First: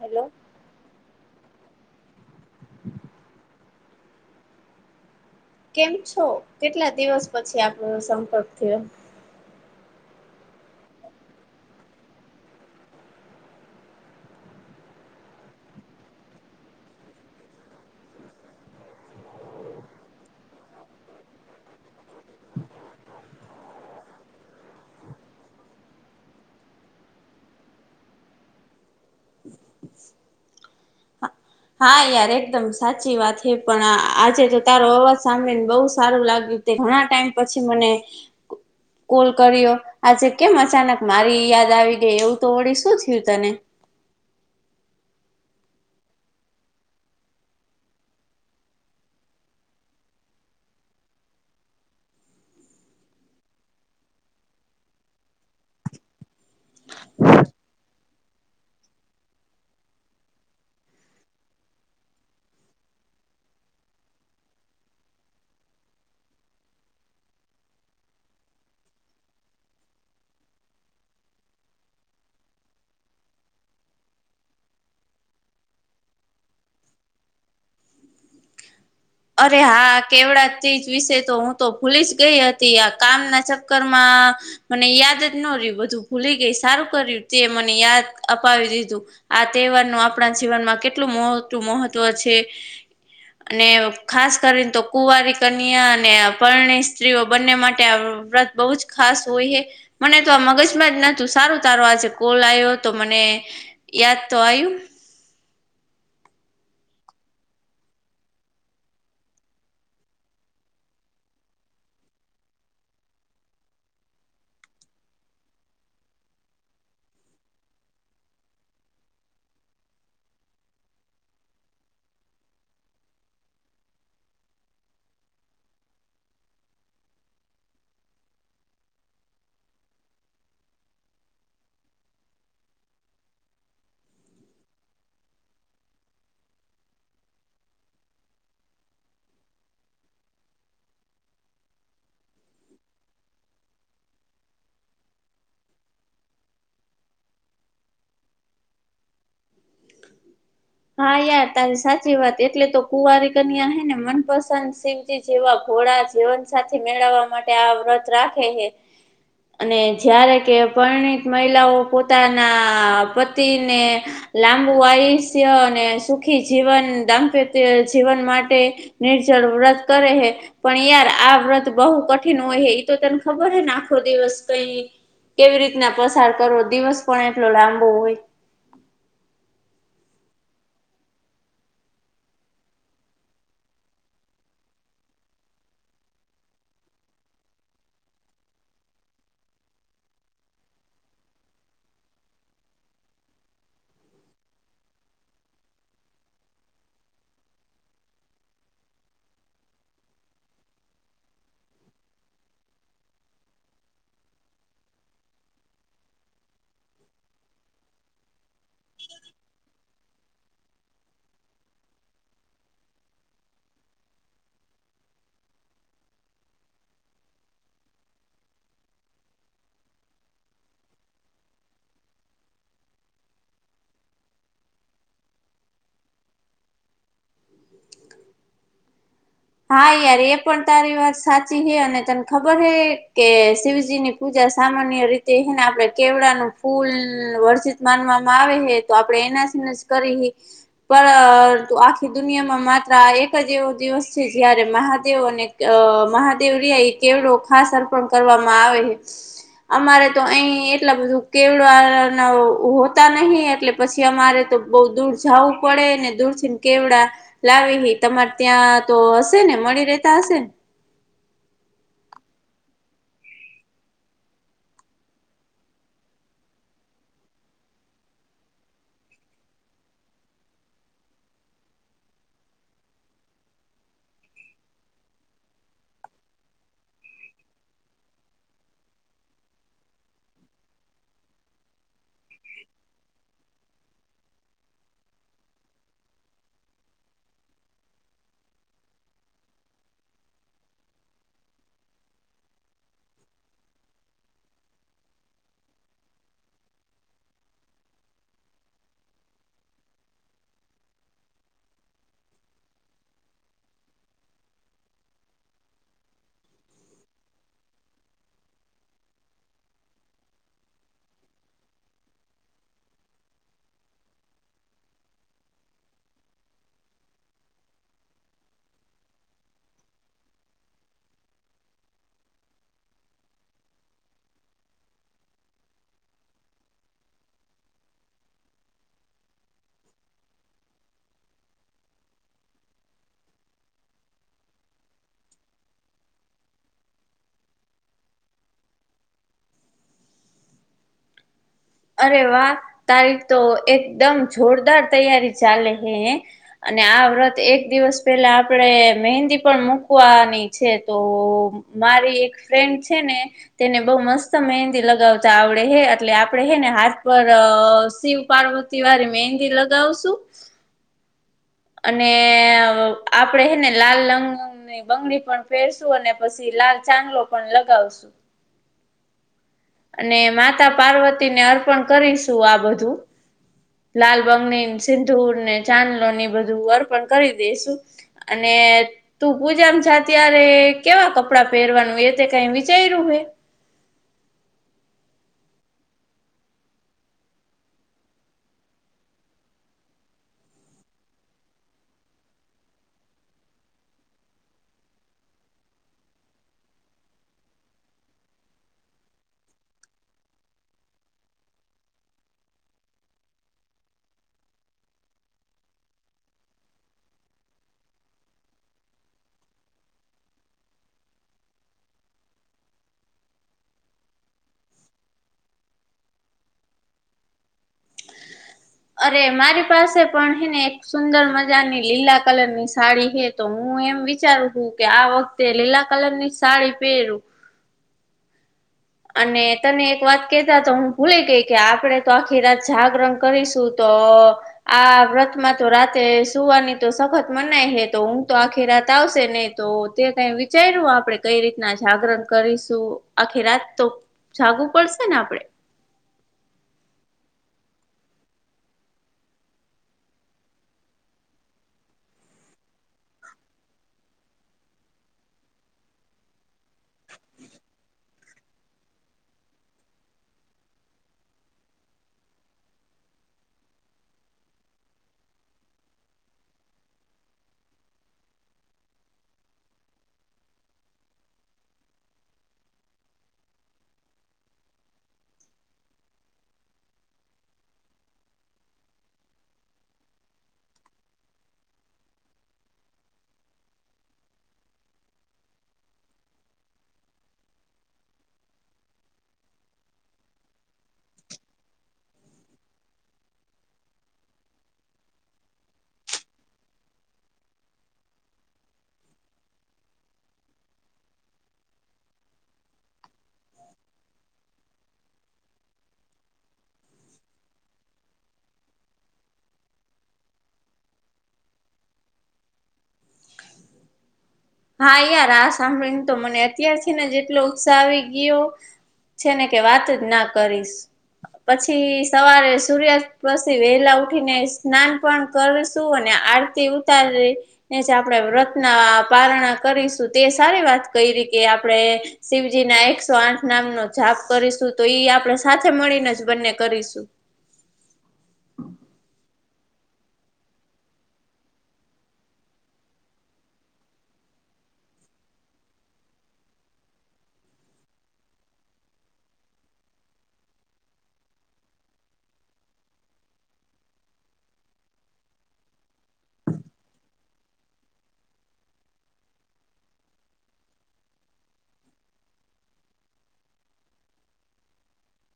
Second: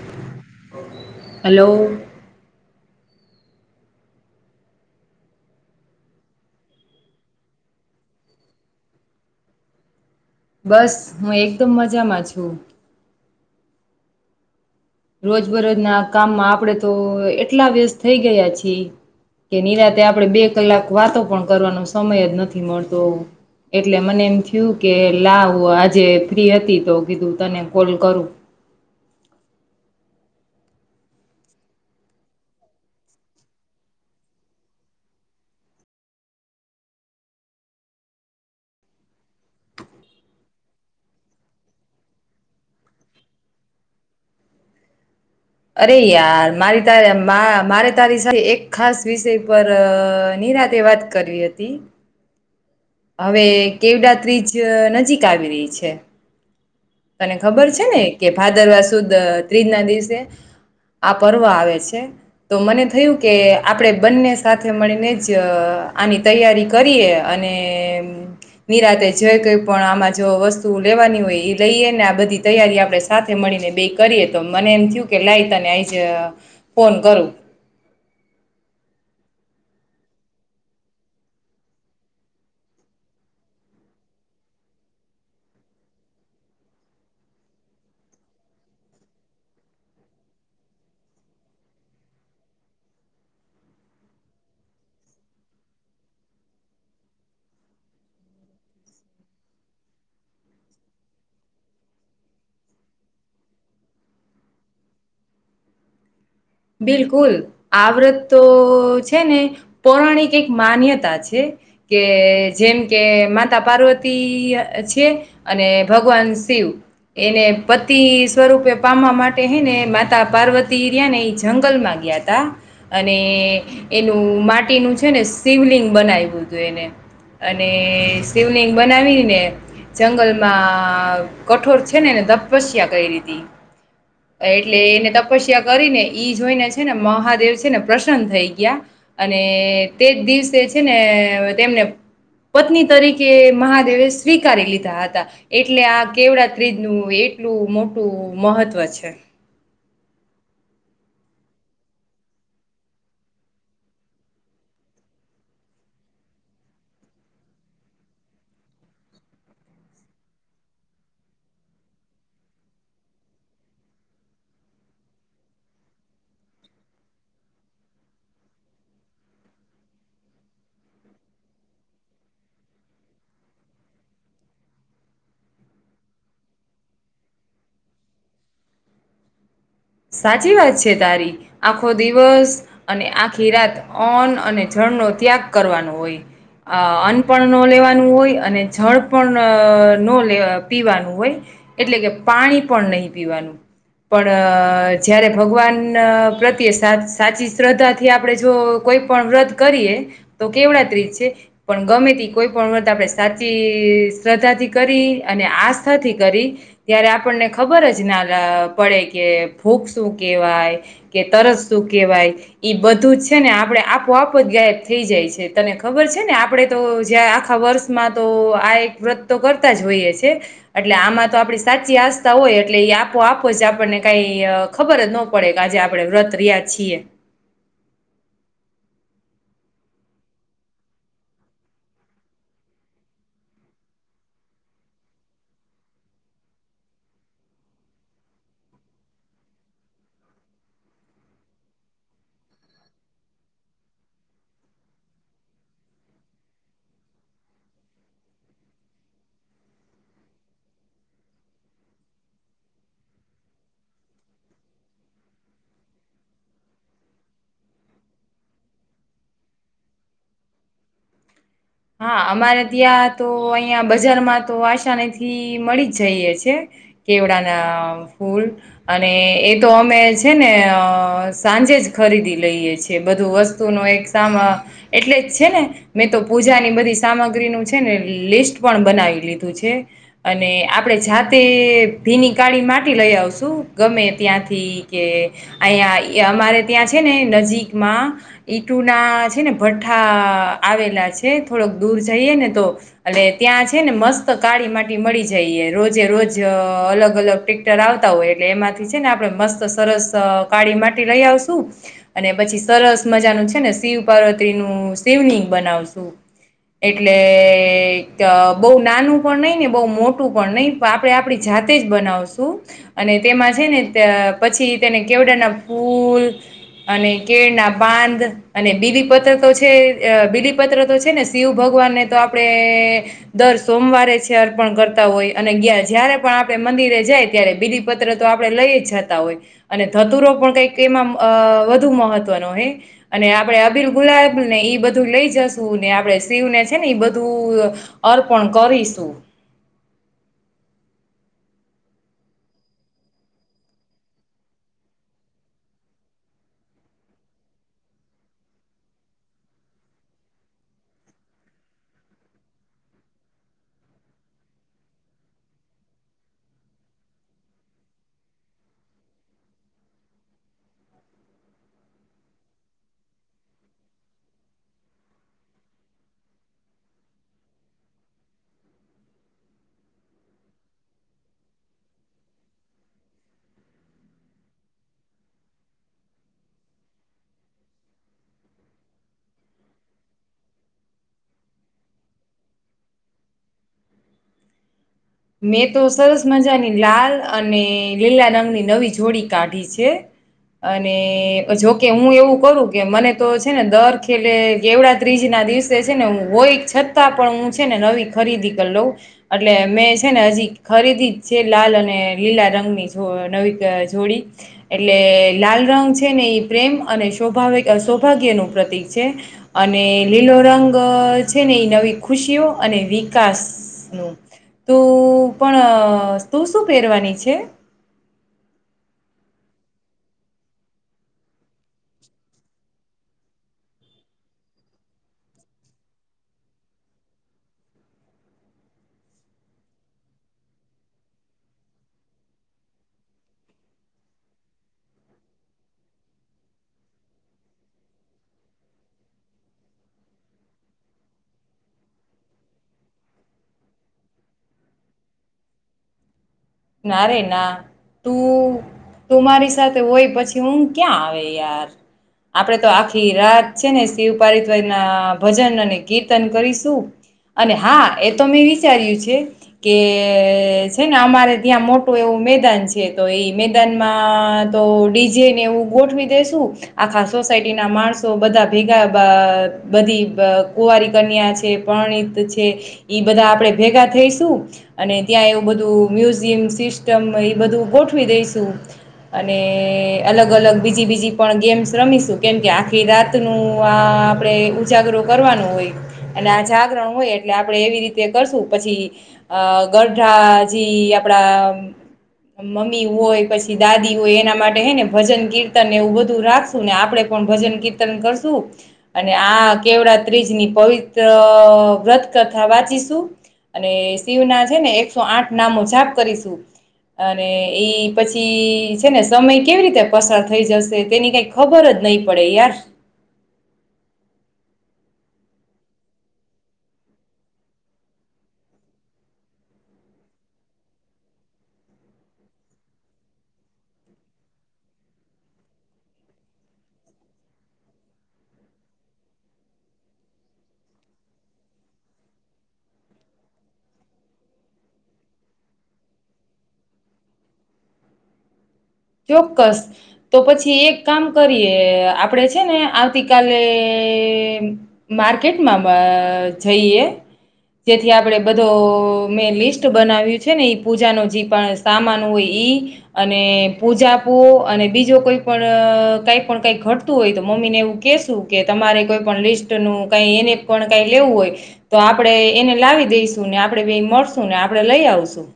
Hello hello કેમ છો કેટલા દિવસ પછી આપણો સંપર્ક થયો બસ હું એકદમ મજામાં છું રોજબરોજ ના કામમાં આપડે તો એટલા વ્યસ્ત થઈ ગયા છીએ કે નિરાતે આપણે બે કલાક વાતો પણ કરવાનો સમય જ નથી મળતો એટલે મને એમ થયું કે લાવ આજે ફ્રી હતી તો કીધું તને કોલ કરું [inaudible] હા યાર એકદમ સાચી વાત એ પણ આજે તો તારો અવાજ સાંભળી ને બોહ સારું લાગ્યું તે ગણા ટાઈમ પછી મને. કોલ કર્યો આજે કેમ અચાનક મારી યાદ આવી ગઈ એવું તો વળી શું થયું તને. અરે યાર મારી તારી મારે તારી એક ખાસ વિષય પર. નિરાતે વાત કરવી હતી. હવે કેવડા ત્રીજ નજીક આવી રહી છે. તને ખબર છે ને કે ભાદરવા સુદ ત્રીજ ના દિવસે. આ પર્વ આવે છે તો મને થયું કે આપણેે બંને સાથે મળીને જ. આની તૈયારી કરીએ અને. નિરાતે જય કઈ પણ આમાં જો વસ્તુ લેવાની હોય. લઈએ ને આ બધી તૈયારી આપડણે સાથે મળીને બે કરીએ તો મને એમ થયું કે લાય તને આજ. ફોન કરુ. અરે હા કેવડા ત્રીજ વિશે તો હું તો ભૂલી જ ગઈ હતી આ કામના ચક્કરમાં. મને યાદ જ ન રહુ બધું ભૂલી ગઈ સારું કર્યું તે મને યાદ અપાવી દીધું. આ તહેવાર નું આપણા જીવનમાં કેટલું મોટું મહત્વ છે અને. ખાસ કરીને તો કુવારી કન્યા અને પરણી સ્ત્રીઓ બંને માટે આ વ્રત બહુંજ ખાસ. હોય મને તો આ મગજમાં જું સારું તારું કોલ આવ્યો તો મને. યાદતો આવ્યું. [inaudible] બિલકુલ આવૃત તો છે ને પૌરાણિક એક માન્યતા છે. કે જેમ કે માતા પાર્વતી છે અને ભગવાન શિવ. એને પતિ સ્વરૂપે પામવા માટે હે ને માતા પાર્વતીરિયા ને ઈછ. જંગલમાં ગયા ત અને એનું માટીનું છે ને શિવલિંગ બનાવ્યું. એને અને શિવલિંગ બનાવીને. જંગલમાં કઠોર છે ને એને તપસ્યા કરી લીધી. એટલે એને તપસ્યા કરીને ઈ જોઈને છે ને મહાદેવ છે ને પ્રસન્ન થઈ ગયા અને તેજ દિવસે છે ને. તેમને. પત્ની તરીકે મહાદેવે સ્વીકારી લીધા હતા એટલે આ કેવડા ત્રીજ નું. એટલું મોટું મહત્ત્વ છે. હા યાર તારી સાચી વાત એટલે તો કુવારી કન્યા હે ને મનપસંદ શિવજી જેવા. થોડા જીવનસાથી મેળવવા માટે આ વ્રત રાખે છે. અને જારે કે પરણિત મહિલાઓ પોતાના પતિને લાંબ વાઇસ. અને સુખી જીવન દાંપત્ય જીવન માટે નિર્જળ વ્રત કરે. પણ યાર આ વ્રત બહુ કઠિન હોય હ તો તને ખબર હ ને આખો દિવસ કઈ. કેવી રીતના પસાર કરવો દિવસ પણ એટલો લાંબો હોય. [unintelligible] સાચી વાત છે તારી આખો દિવસ અને આખી રાત ઓન અને જ. નો ત્યાગ કરવાનું હોય. અ અન્ન પણ ન લેવાનું હોય અને જળ પણ ને પીવાનું હોય. એટલે કે પાણી પણ નહીં પીવાનું પણ. જય્યારે ભગવાન પ્રત્યે સાચી શ્રદ્ધાથી આપણે જો કોઈ પણ વ્રત કરી. તો કેવ તજ છે પણ ગમે તે કોઈ પણ વાત આપણે સાચી શ્રદ્ધાથી કરી. અને આસ્થાથી કરી ત્યારે આપણને ખબર જ ના પડે કે. ભૂખ શું કેહેવાય કે તરત શું કેહેવાય ઈ બધું છે ને આપડે આપોઆપ જ ગાય. થ જાય છે તને ખબર છે ને આપણેે તો જ આખા વર્ષમાં તો આ એક વ્રત તો કરતા. જ હોઈએ છે એટલે આમાં તો આપણી સાચી આસ્થા હોય એટલે એ આપો આપો જ આપણને કઈ. ખબર જ ન પડે કે આજે આપડણે વ્રત રહ્યા છીએ. હા યાર એ પણ તારી વાત સાચી હૈ અને તને ખબર હૈ કે શિવજીની પૂજા. સામાન્ય રીતે એને આપણે કેવડાનું ફૂલ વર્જિત માનવામાં આવે છે તો આપણે એના. સ એમ સ કરી પર આખી દુનિયામાં માત્ર એક જ એવો દિવસ છે જયારે મહાદેવ અને મહાદેવ રિયા એ કેવડો ખાસ અર્પણ કરવામાં આવે અમારે તો અહી એટલા બધું કેવડવા ના હોતા નહિ એટલે પછી તમારે તો બોહ દૂર જાવું પડે ને દૂર થીને કેવડા લાવેહી તમારે ત્યાં તો હશે ને મળી રેતા હશેને. હા અમારે ત્યાં તો અહિયાં બજારમાં તો આસાનીથી મળી જ જઈએ છે કેવડા ના ફૂલ અને એ તો અમે છે ને અ સાંજે ખરીદી લઈએ છેી બધું વસ્તુ ન એક સામા એટલે જ છે ને મેં તો પૂજાની બધી સામગ્રીનું છે ને લિસ્ટ પણ બનાવી લીધું છે અને આપણે જાત કે ભીની કાળી માટી લઈ આવશું ગમે ત્યાંથી કે અહીયા અમારે ત્યાં છે ને નજીકમાં ઈટુ ના છે ને ભઠઠા આવેલા છે એ થોડક દૂર જઈએ ને તો એ ત્યાં છે ને મસ્ત કાળી માટી મળી જઈએ રોજે રોજ. અલગ અલગ ટેક્ટર આવતા હોય એટલે એમાંથી છે ને આપણે મસ્ત સરસ કાળી માટી લઈ શું અને પછી સરસ મજા નું છે ને શિવ પાર્વત્રી નું શિવનિંગ બનાવશું [inaudible] એટલે બો નાનું પણ નહી ને બો મોટું પણ નહીપણ આપે આપડી જાતે બનાવશું અને તેમાં છે ને પછી તેને કેવડાના ફૂલ અને કેળના બાંધ અને બીલી પત્ર તો છે બીલી પત્ર તો છે ને શિવ ભગવાનને તો આપણે દર સોમવારે છે અર્પણ કરતા હોય અને ગયા જ આપ મંદિરે જાય ત્યારે બિલીપત્ર તો આપણે લઈ જ જતા હોય અને ધતુરો પણ કઈક એમાં વધુ મહત્વનો હે અને આપડે અબીલ ગુલાબને ઈ બધું લઈ જશું આપડે શિવને છે ને એ બધું અર્પણ કરીશું. અરે વાહ તારીખ તો એકદમ જોરદાર તૈયારી ચાલે હે. અને આ વ્રત એક દિવસ પહેલા આપણેે મહેંદી પણ મૂકવાની છે તો મારી એક ફ્રેન્ડ છે ને તેને બઉ મસ્ત મહેંદી લગાવતા આવડે હે એટલે આપડે હે ને હાથ પર શિવ પાર્વતી વાળી મહંદી લગાવશું [inaudible] અને આપડે હેને લાલ રંગની બંગડી પણ ફેરશું અને પછી લાલ ચાંગલો પણ લગાવશું. [inaudible] અને માતા પાર્વતીને અર્પણ કરીશું આ બધું. લાલ બંગની સિંધુરને ચાંદલો ની એ બધ અર્પણ કરી દેશું અને તું પૂજામાં જા ત્યારે કેમ કપડા પહેરવાનું એ તે કઈ વિચાર્યું હોય [inaudible] મેં તો સરસ મજાની લાલ અને લીલા રંગની નવી જોડી કાઢી છે. અને જોકે હું એવું કરું કે મને તો છે ને દર ખેલે એેવડા ત્રીજ ના દિવસે છે ને હોય છતાં પણ હું છે ને નવી ખરીદી કરી લઉં એટલે મે છે ને હજી ખરીદી જ છે લાલ અને લીલા રંગની જો નવી જોડી એટલે એ લાલ રંગ છે ને એ પ્રેમ અને સૌભાવ સૌભાગ્યનું પ્રતિક છે અને લીલો રંગ છે ને એ નવી ખુશીઓ અને વિકાસનું તું પણ તું શું પહેરવાની છે અરે મારી પાસે પણ હેને એક સુંદર મજાની લીલા કલર ની સાડી હે તો હું હ એમ વિચારું છું કે આ વખતે લીલા કલર ની સાડી પહેરું [inaudible] અને તને એક વાત કેતા તો હું ભૂલે ગઈ કે આપડે તો આખી રાત જાગરણ કરીશું તો આ વ્રતમાં તો રાતે સુવાની તો સખત મનાય હે તો હું તો આખી રાત આવશે નહી તો તે કઈ વિચાર્યું આપણે કઈ રીતના જાગરણ કરીશું આખી રાત તો જાગવુ પડશે ને આપડે નારે એના તું તું મારી સાથે હોય પછી હું ક્યાં આવે યાર આપડે તો આખી રાત છે ને શિવ પારિતવ ના ભજન અને કીર્તન કરીશું અને હા એ તો મેં વિચાર્યું છે કે છે ને અમારે ત્યાં મોટું એવું મેદાન છે તો એઈ મેદાનમાં તો ડીજે ને એવું ગોઠવી દેસું આખા સોસાયટી ના માણસો બધા ભેગા બધી કુવારી કન્યા છે પર છે બધા આપ ભેગા થઈશું અને ત્યાં એવું બધું બ ગ અ અલ બ પણ ગેમ્સ રમીશું કેમ કે આખી રાત નું આ આપણેે ઉજાગરો કરવાનું હોય ના જાગરણ હોય એટલે આપડે એવી રીતે કરશું પછી અ ગઢાજી આપણા મમ્મી હોય પછી દાદી હોય એના માટે હે ને ભજન કીર્તન એવું બધું રાખશું ને આપડે ભજન કીર્તન કરશું અને આ કેવડા ત્રીજની પવિત્ર વ્રત તથા વાંચીશું અને શિવ ના છે ને એકસો આઠ નામો જાપ કરીશું અને એઈ પછી છે ને સમય કેવી રીતે પસાર થઈ જશે તેની કઈ ખબર જ નહીં પડે યાર હા યાર આ સાંભળી ને તો મને અત્યારથી ને જેટલો ઉત્સાહ આવી ગયો છે ને કે વાત જ ના કરીશ પછી સવારે સૂર્યાસ્ પછી વેલા ઉઠી ને સ્નાન પણ કરશું અને આરતી ઉતારીને જ આપણેે વ્રતના પારણા કરીશું. તે સારી વાત કરી કે આપણે શિવજીના એકસો આઠ નામનો કરીશું તો એ આપણેે સાથે મળીને જ બન્ને કરીશું [inaudible] ચોક્કસ તો પછી એક કામ કરીએ આપણે છે ને આવતી કાલે માર્કેટમાં જઈએ જેથી આપણે બધો મેં લિસ્ટ બનાવ્યું છેને એ પૂજાનો જે પણ સામાન હોય એ અને પૂજાપો અને બીજો કોઈ પણ કંઈ પણ કંઈ ઘટતું હોય તો મમ્મીને એવું કહેશું કે તમે કોઈ પણ લિસ્ટનું કંઈ એને પણ કંઈ લેવું હોય તો આપણે એને લાવી દઈશુંને આપણે મળશું ને આપણે લઈ આવશું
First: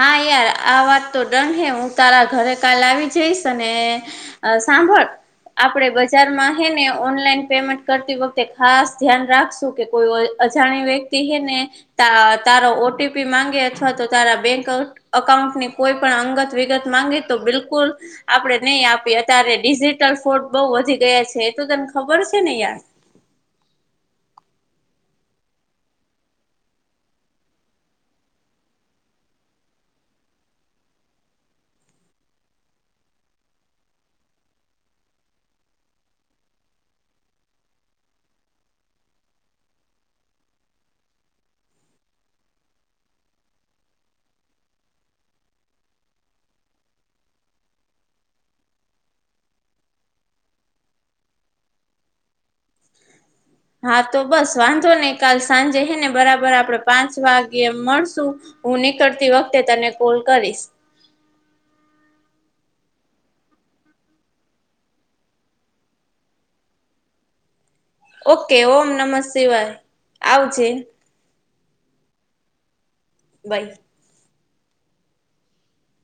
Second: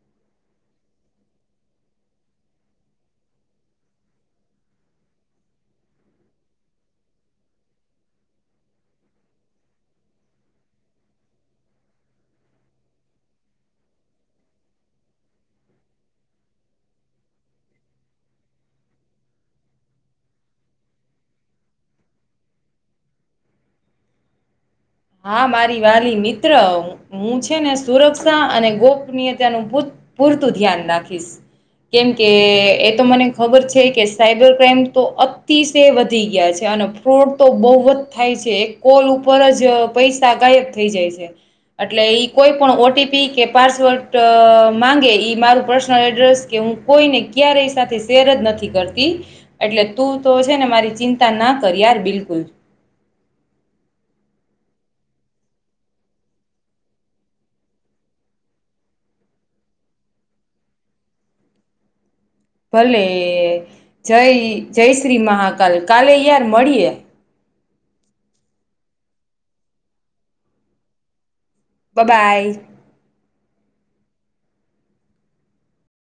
હા યાર આ વાત તો ડન હે હું તારા ઘરે કાલ આવી જઈશ અને સાંભળ આપણે બજારમાં હેને ઓનલાઈન પેમેન્ટ કરતી વખતે ખાસ ધ્યાન રાખશું કે કોઈ અજાણી વ્યક્તિ હેને તા.. તારો ઓટીપી માંગે અથવા તો તારા બેંક ઍકાઉન્ટની કોઈપણ અંગત વિગત માંગે તો બિલકુલ આપણે નહીં આપીએ અત્યારે ડિજિટલ ફ્રોડ બહુ વધી ગયા છે એ તો તને ખબર છેને યાર! [inaudible] હા મારી વાલી મિત્ર! હું છેને સુરક્ષા અને ગોપનીયતાનુ પુ.. પૂરતું ધ્યાન રાખીશ કેમ કે એતો મને ખબર છે કે સાયબરક્રાઈમ તો અતિશય વધી ગયા છે. અને ફ્રોડ તો બહુ જ થાય છે એક કોલ ઉપર જ પૈસા ગાયબ થઈ જાય છે. એટલે ઈ કોઈપણ ઓટીપી કે પાસવર્ડ માંગે ઈ મારું પર્સનલ એડ્રેસ કે કોઈને ક્યારેય સાથે શેર જ નથી કરતી એટલે તું તો છેને મારી ચિંતા ના કર કર યાર બિલકુલ હા તો બસ વાંધો નહીં. કાલ સાંજે હેને બરાબર આપણે પાંચ વાગ્યે મળશું હું નીકળતી વખતે તને કોલ કરીશ. [inaudible] ભલે.. જય.. જય શ્રી મહાકાલ. કાલે યાર મળીયે. ઓકે. ઓમ્ નમઃ શિવાય. આવજે. બબાય. બાય.